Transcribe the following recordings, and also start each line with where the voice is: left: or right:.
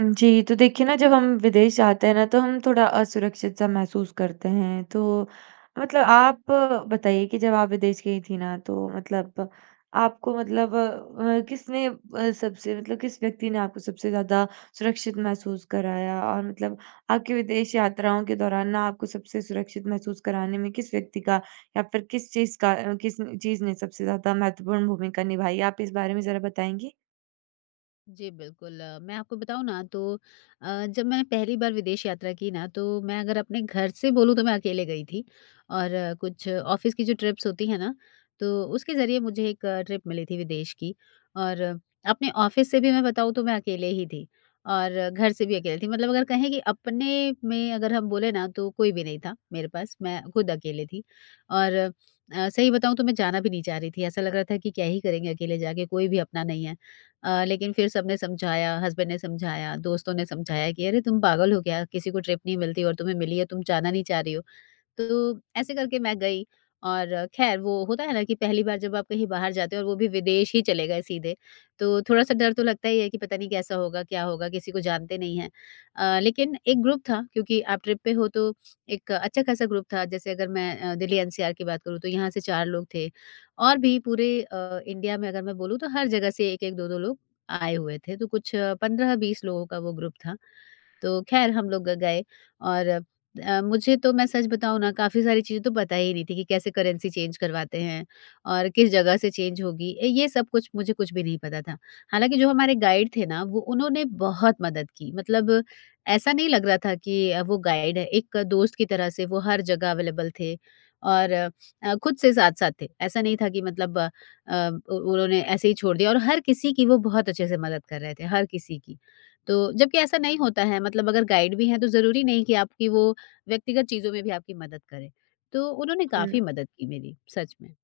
right: जी, तो देखिए ना जब हम विदेश जाते हैं ना तो हम थोड़ा असुरक्षित सा महसूस करते हैं। तो मतलब आप बताइए कि जब आप विदेश गईं थीं ना तो मतलब आपको मतलब अ, किसने अ, सबसे मतलब किस व्यक्ति ने आपको सबसे ज़्यादा सुरक्षित महसूस कराया? और मतलब आपकी विदेश यात्राओं के दौरान ना आपको सबसे सुरक्षित महसूस कराने में किस व्यक्ति का या फिर किस चीज़ का अ, किस न चीज़ ने सबसे ज़्यादा महत्वपूर्ण भूमिका निभाई है? आप इस बारे में ज़रा बताएँगी।
left: जी, बिल्कुल अ, मैं आपको बताऊँ ना तो अ, जब मैंने पहली बार विदेश यात्रा की ना तो मैं अगर अपने घर से बोलूँ तो मैं अकेले गई थी। और कुछ ऑफिस की जो ट्रिप्स होती हैं ना तो उसके ज़रिए मुझे एक ट्रिप मिली थी विदेश की और अपने ऑफिस से भी मैं बताऊँ तो मैं अकेले ही थी। और घर से भी अकेले थी मतलब अगर कहें कि अपने में अगर हम बोले ना तो कोई भी नहीं था मेरे पास मैं खुद अकेले थी। और अ, सही बताऊँ तो मैं जाना भी नहीं चाह रही थी ऐसा लग रहा था कि क्या ही करेंगे अकेले जा के कोई भी अपना नहीं है। अ, लेकिन फिर सबने समझाया हस्बैंड ने समझाया, दोस्तों ने समझाया कि, "अरे, तुम पागल हो क्या? किसी को ट्रिप नहीं मिलती और तुम्हें मिली है तुम जाना नहीं चाह रही हो।" तो ऐसे करके मैं गई और खैर वो होता है ना कि पहली बार जब आप कहीं बाहर जाते हो और वो भी विदेश ही चले गए सीधे, तो थोड़ा-सा डर तो लगता ही है कि पता नहीं कैसा होगा? क्या होगा? किसी को जानते नहीं हैं। अ, लेकिन एक ग्रुप था क्योंकि आप ट्रिप पे हो तो एक अच्छा खासा ग्रुप था जैसे अगर मैं अ, दिल्ली एनसीआर की बात करूँ तो यहाँ से 4 लोग थे। और भी पूरे अ, इंडिया में अगर मैं बोलूँ तो हर जगह से 1-1 2-2 लोग आए हुए थे तो कुछ 15-20 लोगों का वो ग्रुप था। तो खैर हम लोग ग गए और अ, मुझे तो मैं सच बताऊँ ना काफ़ी सारी चीज़ें तो पता ही नहीं थी कि कैसे करेंसी चेंज करवाते हैं और किस जगह से चेंज होगी, ए, ये सब कुछ मुझे कुछ भी नहीं पता था। हालाँकि जो हमारे गाइड थे ना वो उन्होंने बहुत मदद की। मतलब ऐसा नहीं लग रहा था कि अ, वो गाइड है एक दोस्त की तरह से वो हर जगह अवेलेबल थे और अ, खुद से साथ-साथ थे। ऐसा नहीं था कि मतलब अ, उ उन्होंने ऐसे ही छोड़ दिया और हर किसी की वो बहुत अच्छे से मदद कर रहे थे हर किसी की। तो जबकि ऐसा नहीं होता है मतलब अगर गाइड भी हैं तो ज़रूरी नहीं कि आपकी वो व्यक्तिगत चीज़ों में भी आपकी मदद करें। तो उन्होंने काफ़ी
right: हुँ।
left: मदद की मेरी। सच में।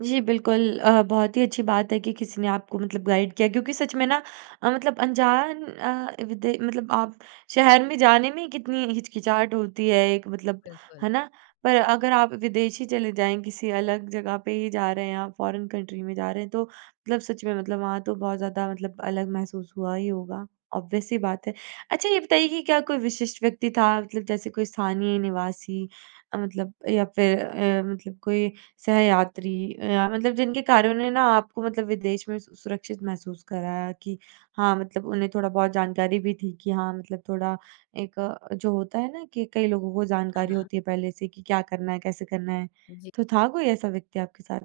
right: जी, बिल्कुल। अ, बहुत ही अच्छी बात है कि किसी ने आपको मतलब गाइड किया क्योंकि सच में ना अ, मतलब अनजान अ, विदे मतलब आप शहर में जाने में ही कितनी हिचकिचाहट होती है एक मतलब,
left: बिल्कुल।
right: है ना? पर अगर आप विदेश ही चले जाएँ, किसी अलग जगह पे ही जा रहे हैं आप, फॉरेन कंट्री में जा रहे हैं, तो मतलब सच में मतलब वहाँ तो बहुत ज़्यादा मतलब अलग महसूस हुआ ही होगा, ऑब्वियस सी बात है। अच्छा, ये बताइए कि क्या कोई विशिष्ट व्यक्ति था मतलब जैसे कोई स्थानीय निवासी अ, मतलब या फिर अ, मतलब कोई सहयात्री अ, या मतलब जिनके कारणों ने ना आपको मतलब विदेश में सु सुरक्षित महसूस कराया कि हाँ, मतलब उन्हें थोड़ा बहुत जानकारी भी थी कि हाँ, मतलब थोड़ा एक अ, जो होता है ना कि कई लोगों को
left: हाँ,
right: जानकारी
left: हाँ।
right: होती है पहले से कि क्या करना है? कैसे करना है?
left: जी।
right: तो था कोई ऐसा व्यक्ति आपके साथ?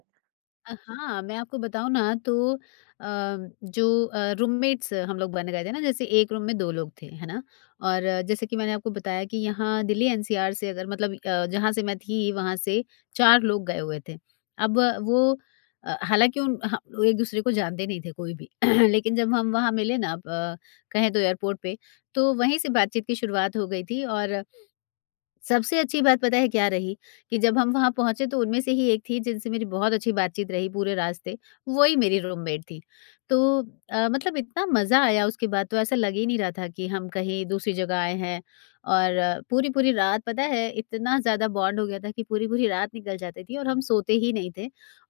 left: अ, हाँ, मैं आपको बताऊँ ना, तो अ, जो अ, रूममेट्स हम लोग बन गए थे ना, जैसे एक रूम में 2 लोग थे। है ना? और जैसे कि मैंने आपको बताया कि यहाँ दिल्ली एनसीआर से अगर मतलब अ, जहाँ से मैं थी, वहाँ से 4 लोग गए हुए थे। अब वो अ, हालाँकि उन ह एक-दूसरे को जानते नहीं थे कोई भी। लेकिन जब हम वहाँ मिलें ना ब कहें तो एयरपोर्ट पे, तो वहीं से बातचीत की शुरुआत हो गई थी और सबसे अच्छी बात पता है क्या रही? कि जब हम वहाँ पहुँचे, तो उनमें से ही एक थीं जिनसे मेरी बहुत अच्छी बात-चीत रही पूरे रास्ते। वही मेरी रूममेट थीं। तो अ, मतलब इतना मज़ा आया उसके बाद, तो ऐसा लग ही नहीं रहा था कि हम कहीं दूसरी जगह आए हैं और पूरी-पूरी रात पता है, इतना ज़्यादा बॉन्ड हो गया था कि पूरी-पूरी रात निकल जाती थी और हम सोते ही नहीं थे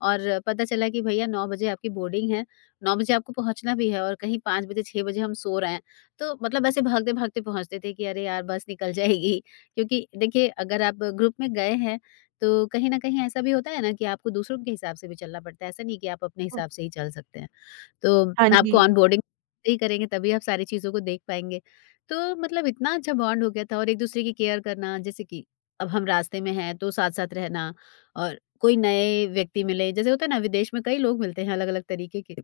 left: और पता चला कि भईया 9 बजे आपकी बोर्डिंग है। 9 बजे आपको पहुँचना भी है और कहीं 5 बजे 6 बजे हम सो रहे हैं। तो मतलब ऐसे भागते-भागते पहुँचते थे कि, "अरे यार, बस निकल जाएगी।" क्योंकि देखिए, अगर आप ग्रुप में गए हैं, तो कहीं न कहीं ऐसा भी होता है ना कि आपको दूसरों के हिसाब से भी चलना पड़ता है। ऐसा नहीं कि आप अपने
right: हुँ।
left: हिसाब से ही चल सकते हैं। तो
right: हाँ
left: आपको
right: जी।
left: ऑनबोर्डिंग [unintelligible] करेंगे तभी आप सारी चीज़ों को देख पाएँगे। तो मतलब इतना अच्छा बॉन्ड हो गया था और एक-दूसरे की केयर करना, जैसे कि अब हम रास्ते में हैं, तो साथ-साथ रहना और कोई नए व्यक्ति मिलें। जैसे होता है ना विदेश में कई लोग मिलते हैं अलग-अलग तरीके के,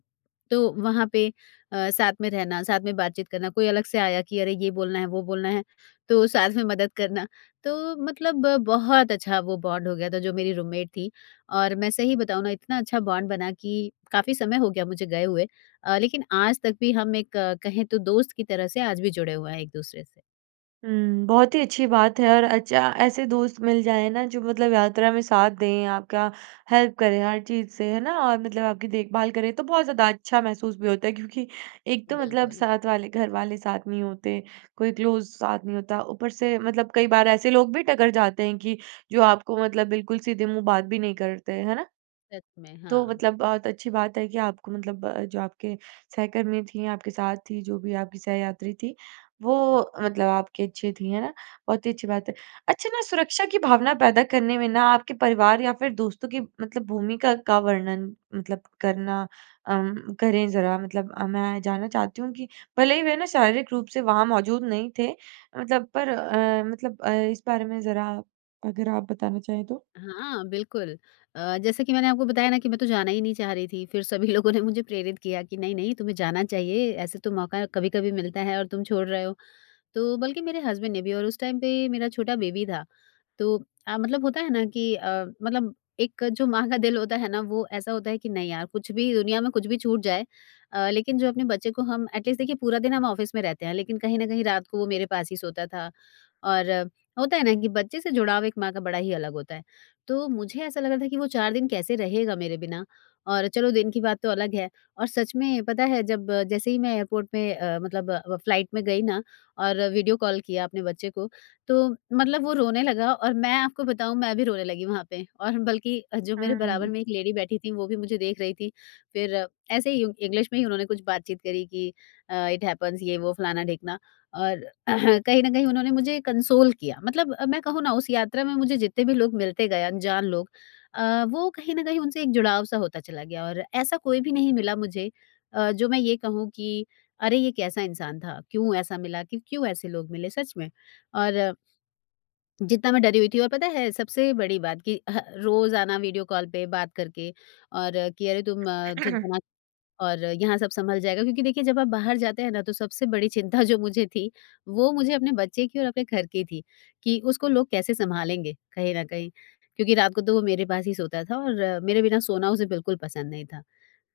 left: तो वहाँ पे अ, साथ में रहना, साथ में बात-चीत करना, कोई अलग से आया कि, "अरे! ये बोलना है, वो बोलना है।" तो साथ में मदद करना। तो मतलब बहुत अच्छा वो बॉन्ड हो गया था, जो मेरी रूममेट थीं। और मैं सही बताऊँ ना, इतना अच्छा बॉन्ड बना कि काफ़ी समय हो गया मुझे गए हुए अ, लेकिन आज तक भी हम एक कहें तो दोस्त की तरह से आज भी जुड़े हुए हैं एक-दूसरे से।
right: हुँ। बहुत ही अच्छी बात है और अच्छा ऐसे दोस्त मिल जाएँ ना जो मतलब यात्रा में साथ दें आपका हेल्प करे हर चीज़ से, है ना? और मतलब आपकी देखभाल करें तो बहुत ज़्यादा अच्छा महसूस भी होता है क्योंकि एक तो मतलब
left: बिल्कुल।
right: साथ वाले घरवाले साथ नहीं होते। कोई क्लोज़ साथ नहीं होता। ऊपर से मतलब कई बार ऐसे लोग भी टकर जाते हैं कि जो आपको मतलब बिल्कुल सीधे मुँह बात भी नहीं करते, है ना?
left: सच में,
right: तो
left: हाँ।
right: मतलब बहुत अच्छी बात है कि आपको मतलब अ, जो आपके सहकर्मी थीं आपके साथ थी जो भी आपकी सहयात्री थी वो मतलब आपके अच्छे थी, है ना? बहुत ही अच्छी बात है। अच्छा ना सुरक्षा की भावना पैदा करने में ना आपके परिवार या फिर दोस्तों की मतलब भूमिका का वर्णन मतलब करना अ, करें ज़रा मतलब अ, मैं जानना चाहती हूँ कि भले ही वे ना शारीरिक रूप से वहाँ मौजूद नहीं थे मतलब पर अ, मतलब अ, इस बारे में ज़रा अगर आप बताना चाहें तो?
left: हाँ, बिल्कुल। अ, जैसे कि मैंने आपको बताया ना कि मैं तो जाना ही नहीं चाह रही थी। फिर सभी लोगों ने मुझे प्रेरित किया कि, "नहीं-नहीं तुम्हें जाना चाहिए, ऐसे तो मौका कभी-कभी मिलता है और तुम छोड़ रहे हो।" तो बल्कि मेरे हस्बैंड ने भी और उस टाइम पे मेरा छोटा बेबी था। तो अ, मतलब होता है ना कि अ, मतलब एक जो माँ का दिल होता है ना? वो ऐसा होता है कि नहीं यार कुछ भी दुनिया में कुछ भी छूट जाए अ, लेकिन जो अपने बच्चे को हम एटलीस्ट देखिए पूरा दिन हम ऑफिस में रहते हैं। लेकिन कहीं न कहीं रात को वो मेरे पास ही सोता था, और होता है ना कि बच्चे से जुड़ाव एक माँ का बड़ा ही अलग होता है। तो मुझे ऐसा लग रहा था कि वो 4 दिन कैसे रहेगा मेरे बिना? और चलो दिन की बात तो अलग है और सच में पता है जब जैसे ही मैं एयरपोर्ट पे अ, मतलब फ्लाइट में गई ना और वीडियो कॉल किया अपने बच्चे को। तो मतलब वो रोने लगा और मैं आपको बताऊँ मैं भी रोने लगी वहाँ पे और बल्कि जो मेरे बराबर
right: हम्म।
left: में एक लेडी बैठी थी वो भी मुझे देख रही थी। फिर ऐसे ही उ इंग्लिश में ही उन्होंने कुछ बातचीत करी कि अ, इट हैपन्स ये वो फलाना-ढिकना और कहीं न कहीं उन्होंने मुझे कंसोल किया। मतलब अ, मैं कहूँ ना उस यात्रा में मुझे जितने भी लोग मिलते गए अनजान लोग अ, वो कहीं ना कहीं उनसे एक जुड़ाव सा होता चला गया। और ऐसा कोई भी नहीं मिला मुझे अ, जो मैं ये कहूँ कि अरे ये कैसा इंसान था? क्यों ऐसा मिला क्यों क्यों ऐसे लोग मिले? सच में और जितना मैं डरी हुई थी और पता है सबसे बड़ी बात कि अ, रोज़ आना वीडियो कॉल पे बात करके, और कि अरे तुम चिंता मत और यहाँ सब संभल जाएगा। क्योंकि देखिए जब आप बाहर जाते हैं ना तो सबसे बड़ी चिंता जो मुझे थी वो मुझे अपने बच्चे की और अपने घर की थी। कि उसको लोग कैसे संभालेंगे कहीं न कहीं? क्योंकि रात को तो वो मेरे पास ही सोता था और मेरे बिना सोना उसे बिल्कुल पसंद नहीं था।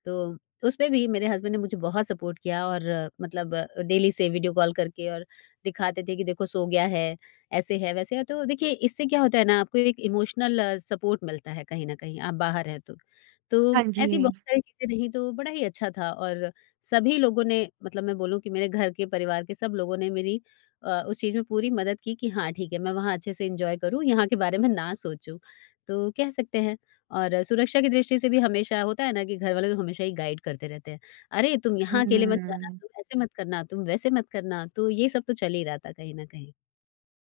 left: तो उसमें भी मेरे हस्बैंड ने मुझे बहुत सपोर्ट किया और मतलब डेली से वीडियो कॉल करके और दिखाते थे कि देखो सो गया है। ऐसे है वैसे है तो देखिए इससे क्या होता है ना आपको एक इमोशनल सपोर्ट मिलता है कहीं न कहीं आप बाहर हैं तो। तो
right: हाँ,
left: ऐसी
right: जी।
left: बहुत सारी चीज़ें रहीं तो बड़ा ही अच्छा था, और सभी लोगों ने मतलब मैं बोलूँ कि मेरे घर के परिवार के सब लोगों ने मेरी अ, उस चीज़ में पूरी मदद की कि हाँ ठीक है मैं वहाँ अच्छे से एन्जॉय करूँ यहाँ के बारे में ना सोचूँ। तो कह सकते हैं और सुरक्षा की दृष्टि से भी हमेशा होता है ना कि घरवाले तो हमेशा ही गाइड करते रहते हैं, "अरे तुम यहाँ अकेले मत जाना,
right: हम्म।
left: तुम ऐसे मत करना, तुम वैसे मत करना।" तो ये सब तो चल ही रहा था कहीं न कहीं।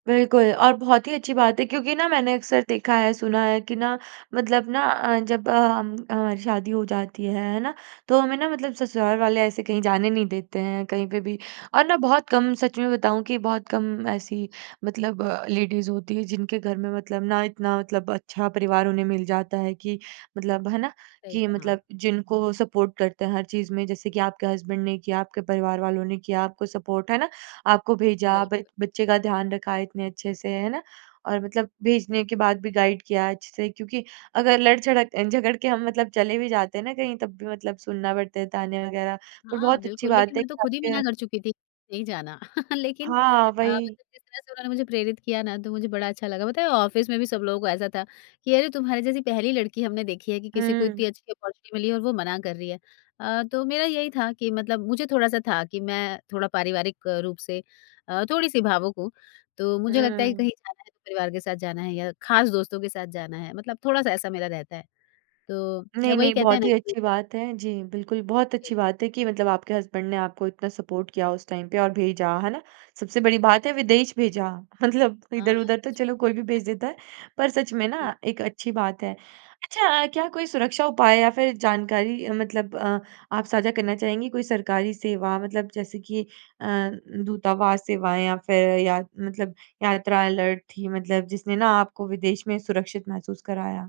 right: बिल्कुल और बहुत ही अच्छी बात है क्योंकि ना मैंने अक्सर देखा है, सुना है कि ना मतलब ना अ, जब अ, हम हमारी शादी हो जाती है, है ना? तो हमें ना मतलब ससुराल वाले ऐसे कहीं जाने नहीं देते हैं कहीं पे भी। और ना बहुत कम सच में बताऊँ कि बहुत कम ऐसी मतलब अ, लेडीज़ होती हैं जिनके घर में मतलब ना, इतना मतलब अच्छा परिवार उन्हें मिल जाता है कि मतलब, है ना?
left: सही
right: कि
left: कहा।
right: मतलब जिनको सपोर्ट करते हैं हर चीज़ में, जैसे कि आपके हज़्बन्ड ने किया, आपके परिवार वालों ने किया आपको सपोर्ट। है ना? आपको भेजा
left: बिल्कुल।
right: ब बच्चे का ध्यान रखा इतने अच्छे से। है ना? और मतलब भेजने के बाद भी गाइड किया अच्छे से क्योंकि अगर लड़झड़क अ, झगड़ के हम मतलब चले भी जाते हैं ना कहीं, तब भी मतलब सुनना पड़ता है तानें वग़ैरह। पर
left: हाँ,
right: बहुत अच्छी
left: बिल्कुल।
right: बात
left: लेकिन
right: है
left: मैं
right: कि
left: तो खुद ही
right: आपके
left: मना कर चुकी थी कि नहीं जाना। लेकिन
right: हाँ,
left: अ,
right: वही।
left: मतलब जिस तरह से उन्होंने मुझे प्रेरित किया ना, तो मुझे बड़ा अच्छा लगा। पता है? ऑफ़िस में भी सब लोगों को ऐसा था कि, "अरे! तुम्हारे जैसी पहली लड़की हमने देखी है कि किसी को
right: हुँ।
left: इतनी अच्छी ऑपर्च्युनिटी मिली है और वो मना कर रही है।" अ, तो मेरा यही था कि मतलब मुझे थोड़ा-सा था कि मैं थोड़ा पारिवारिक रूप से अ, थोड़ी-सी भावुक हूँ। तो मुझे लगता है कि कहीं
right: हुँ।
left: जाना है, तो परिवार के साथ जाना है या खास दोस्तों के साथ जाना है मतलब थोड़ा-सा ऐसा मेरा रहता है। तो अ,
right: नहीं,
left: वही
right: नहीं,
left: कहते हैं
right: बहुत
left: ना
right: ही अच्छी
left: [unintelligible]
right: बात है। जी, बिल्कुल। बहुत
left: जी।
right: अच्छी बात है कि मतलब आपके हज़्बन्ड ने आपको इतना सपोर्ट किया उस टाइम पे और भेजा। है ना? सबसे बड़ी बात है विदेश भेजा। मतलब
left: हाँ, हाँ,
right: इधर-उधर तो
left: सच
right: चलो,
left: में।
right: कोई भी भेज देता है, पर सच में
left: जी।
right: ना एक अच्छी बात है। अच्छा, क्या कोई सुरक्षा उपाय या फिर जानकारी मतलब अ, आप साझा करना चाहेंगी? कोई सरकारी सेवा मतलब जैसे कि अ, दूतावास सेवाएँ या फिर या मतलब यात्रा अलर्ट थी मतलब जिसने ना आपको विदेश में सुरक्षित महसूस कराया?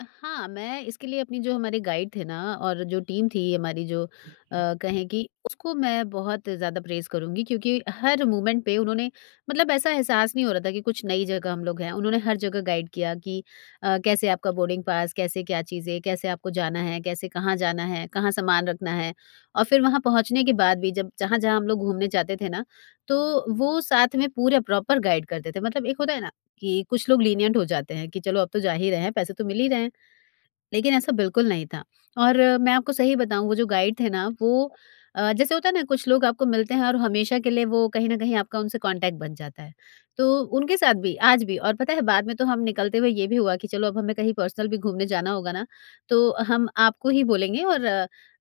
left: अ, हाँ, मैं इसके लिए अपनी जो हमारे गाइड थे ना और जो टीम थी हमारी जो अ, कहें कि, उसको मैं बहुत ज़्यादा प्रेज़ करूँगी क्योंकि हर मोमेंट पे उन्होंने मतलब ऐसा एहसास नहीं हो रहा था कि कुछ नई जगह हम लोग हैं। उन्होंने हर जगह गाइड किया कि अ, कैसे आपका बोर्डिंग पास, कैसे क्या चीज़ें, कैसे आपको जाना है, कैसे कहाँ जाना है, कहाँ सामान रखना है। और फिर वहाँ पहुँचने के बाद भी जब जहाँ-जहाँ हम लोग घूमने जाते थे ना, तो वो साथ में पूरे प्रॉपर गाइड करते थे। मतलब एक होता है ना, कि कुछ लोग लीनिएंट हो जाते हैं कि चलो अब तो जा ही रहे हैं, पैसे तो मिल ही रहे हैं, लेकिन ऐसा बिल्कुल नहीं था। और मैं आपको सही बताऊँ, वो जो गाइड थे ना, वो अ, जैसे होता है ना, कुछ लोग आपको मिलते हैं और हमेशा के लिए वो कहीं न कहीं आपका उनसे कॉन्टैक्ट बन जाता है। तो उनके साथ भी, आज भी, और पता है बाद में तो हम निकलते हुए ये भी हुआ कि, "चलो अब हमें कहीं पर्सनल भी घूमने जाना होगा ना, तो हम आपको ही बोलेंगे और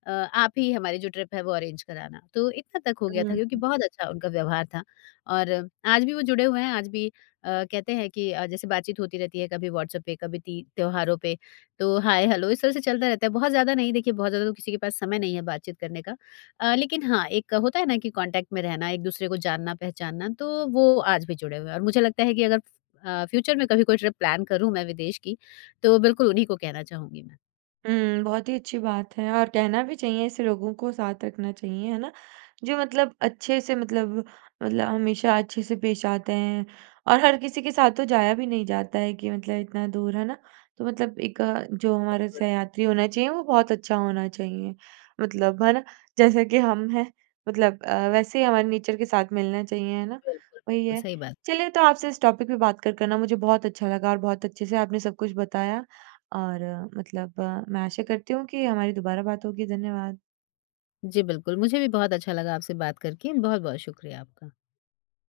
left: अ, आप ही हमारी जो ट्रिप है वो अरेंज कराना।" तो इतना तक हो
right: उम,
left: गया था क्योंकि
right: हुँ।
left: बहुत अच्छा उनका व्यवहार था। और आज भी वो जुड़े हुए हैं, आज भी अ, कहते हैं कि अ, जैसे बात-चीत होती रहती है, कभी व्हाट्सएप पे, कभी ती त्योहारों पे। तो हाय हेलो इस तरह से चलता रहता है, बहुत ज़्यादा नहीं, देखिए बहुत ज़्यादा तो किसी के पास समय नहीं है बातचीत करने का। अ, लेकिन हाँ, एक होता है ना कि कॉन्टैक्ट में रहना, एक दूसरे को जानना-पहचानना, तो वो आज भी जुड़े हुए हैं। और मुझे लगता है कि अगर फ अ, फ़्यूचर में कभी कोई ट्रिप प्लान करूँ मैं विदेश की, तो बिल्कुल उन्हीं को कहना चाहूँगी मैं।
right: उम, बहुत ही अच्छी बात है और कहना भी चाहिए ऐसे लोगों को, साथ रखना चाहिए, है ना? जो मतलब अच्छे से मतलब, मतलब हमेशा अच्छे से पेश आते हैं, और हर किसी के साथ तो जाया भी नहीं जाता है कि मतलब इतना दूर, है ना। तो मतलब एक जो हमारे
left: बिल्कुल।
right: सहयात्री होना चाहिए, वो बहुत अच्छा होना चाहिए। मतलब, है ना? जैसे कि हम हैं, मतलब अ, वैसे ही हमारे नेचर के साथ मिलना चाहिए, है ना?
left: बिल्कुल,
right: वही
left: बिल्कुल।
right: है।
left: सही बात।
right: चलिए तो आपसे इस टॉपिक पे बात कर कर ना, मुझे बहुत अच्छा लगा और बहुत अच्छे से आपने सब कुछ बताया और मतलब, मैं आशा करती हूँ कि हमारी दोबारा बात होगी, धन्यवाद।
left: जी, बिल्कुल। मुझे भी बहुत अच्छा लगा आपसे बात करके। बहुत-बहुत शुक्रिया आपका।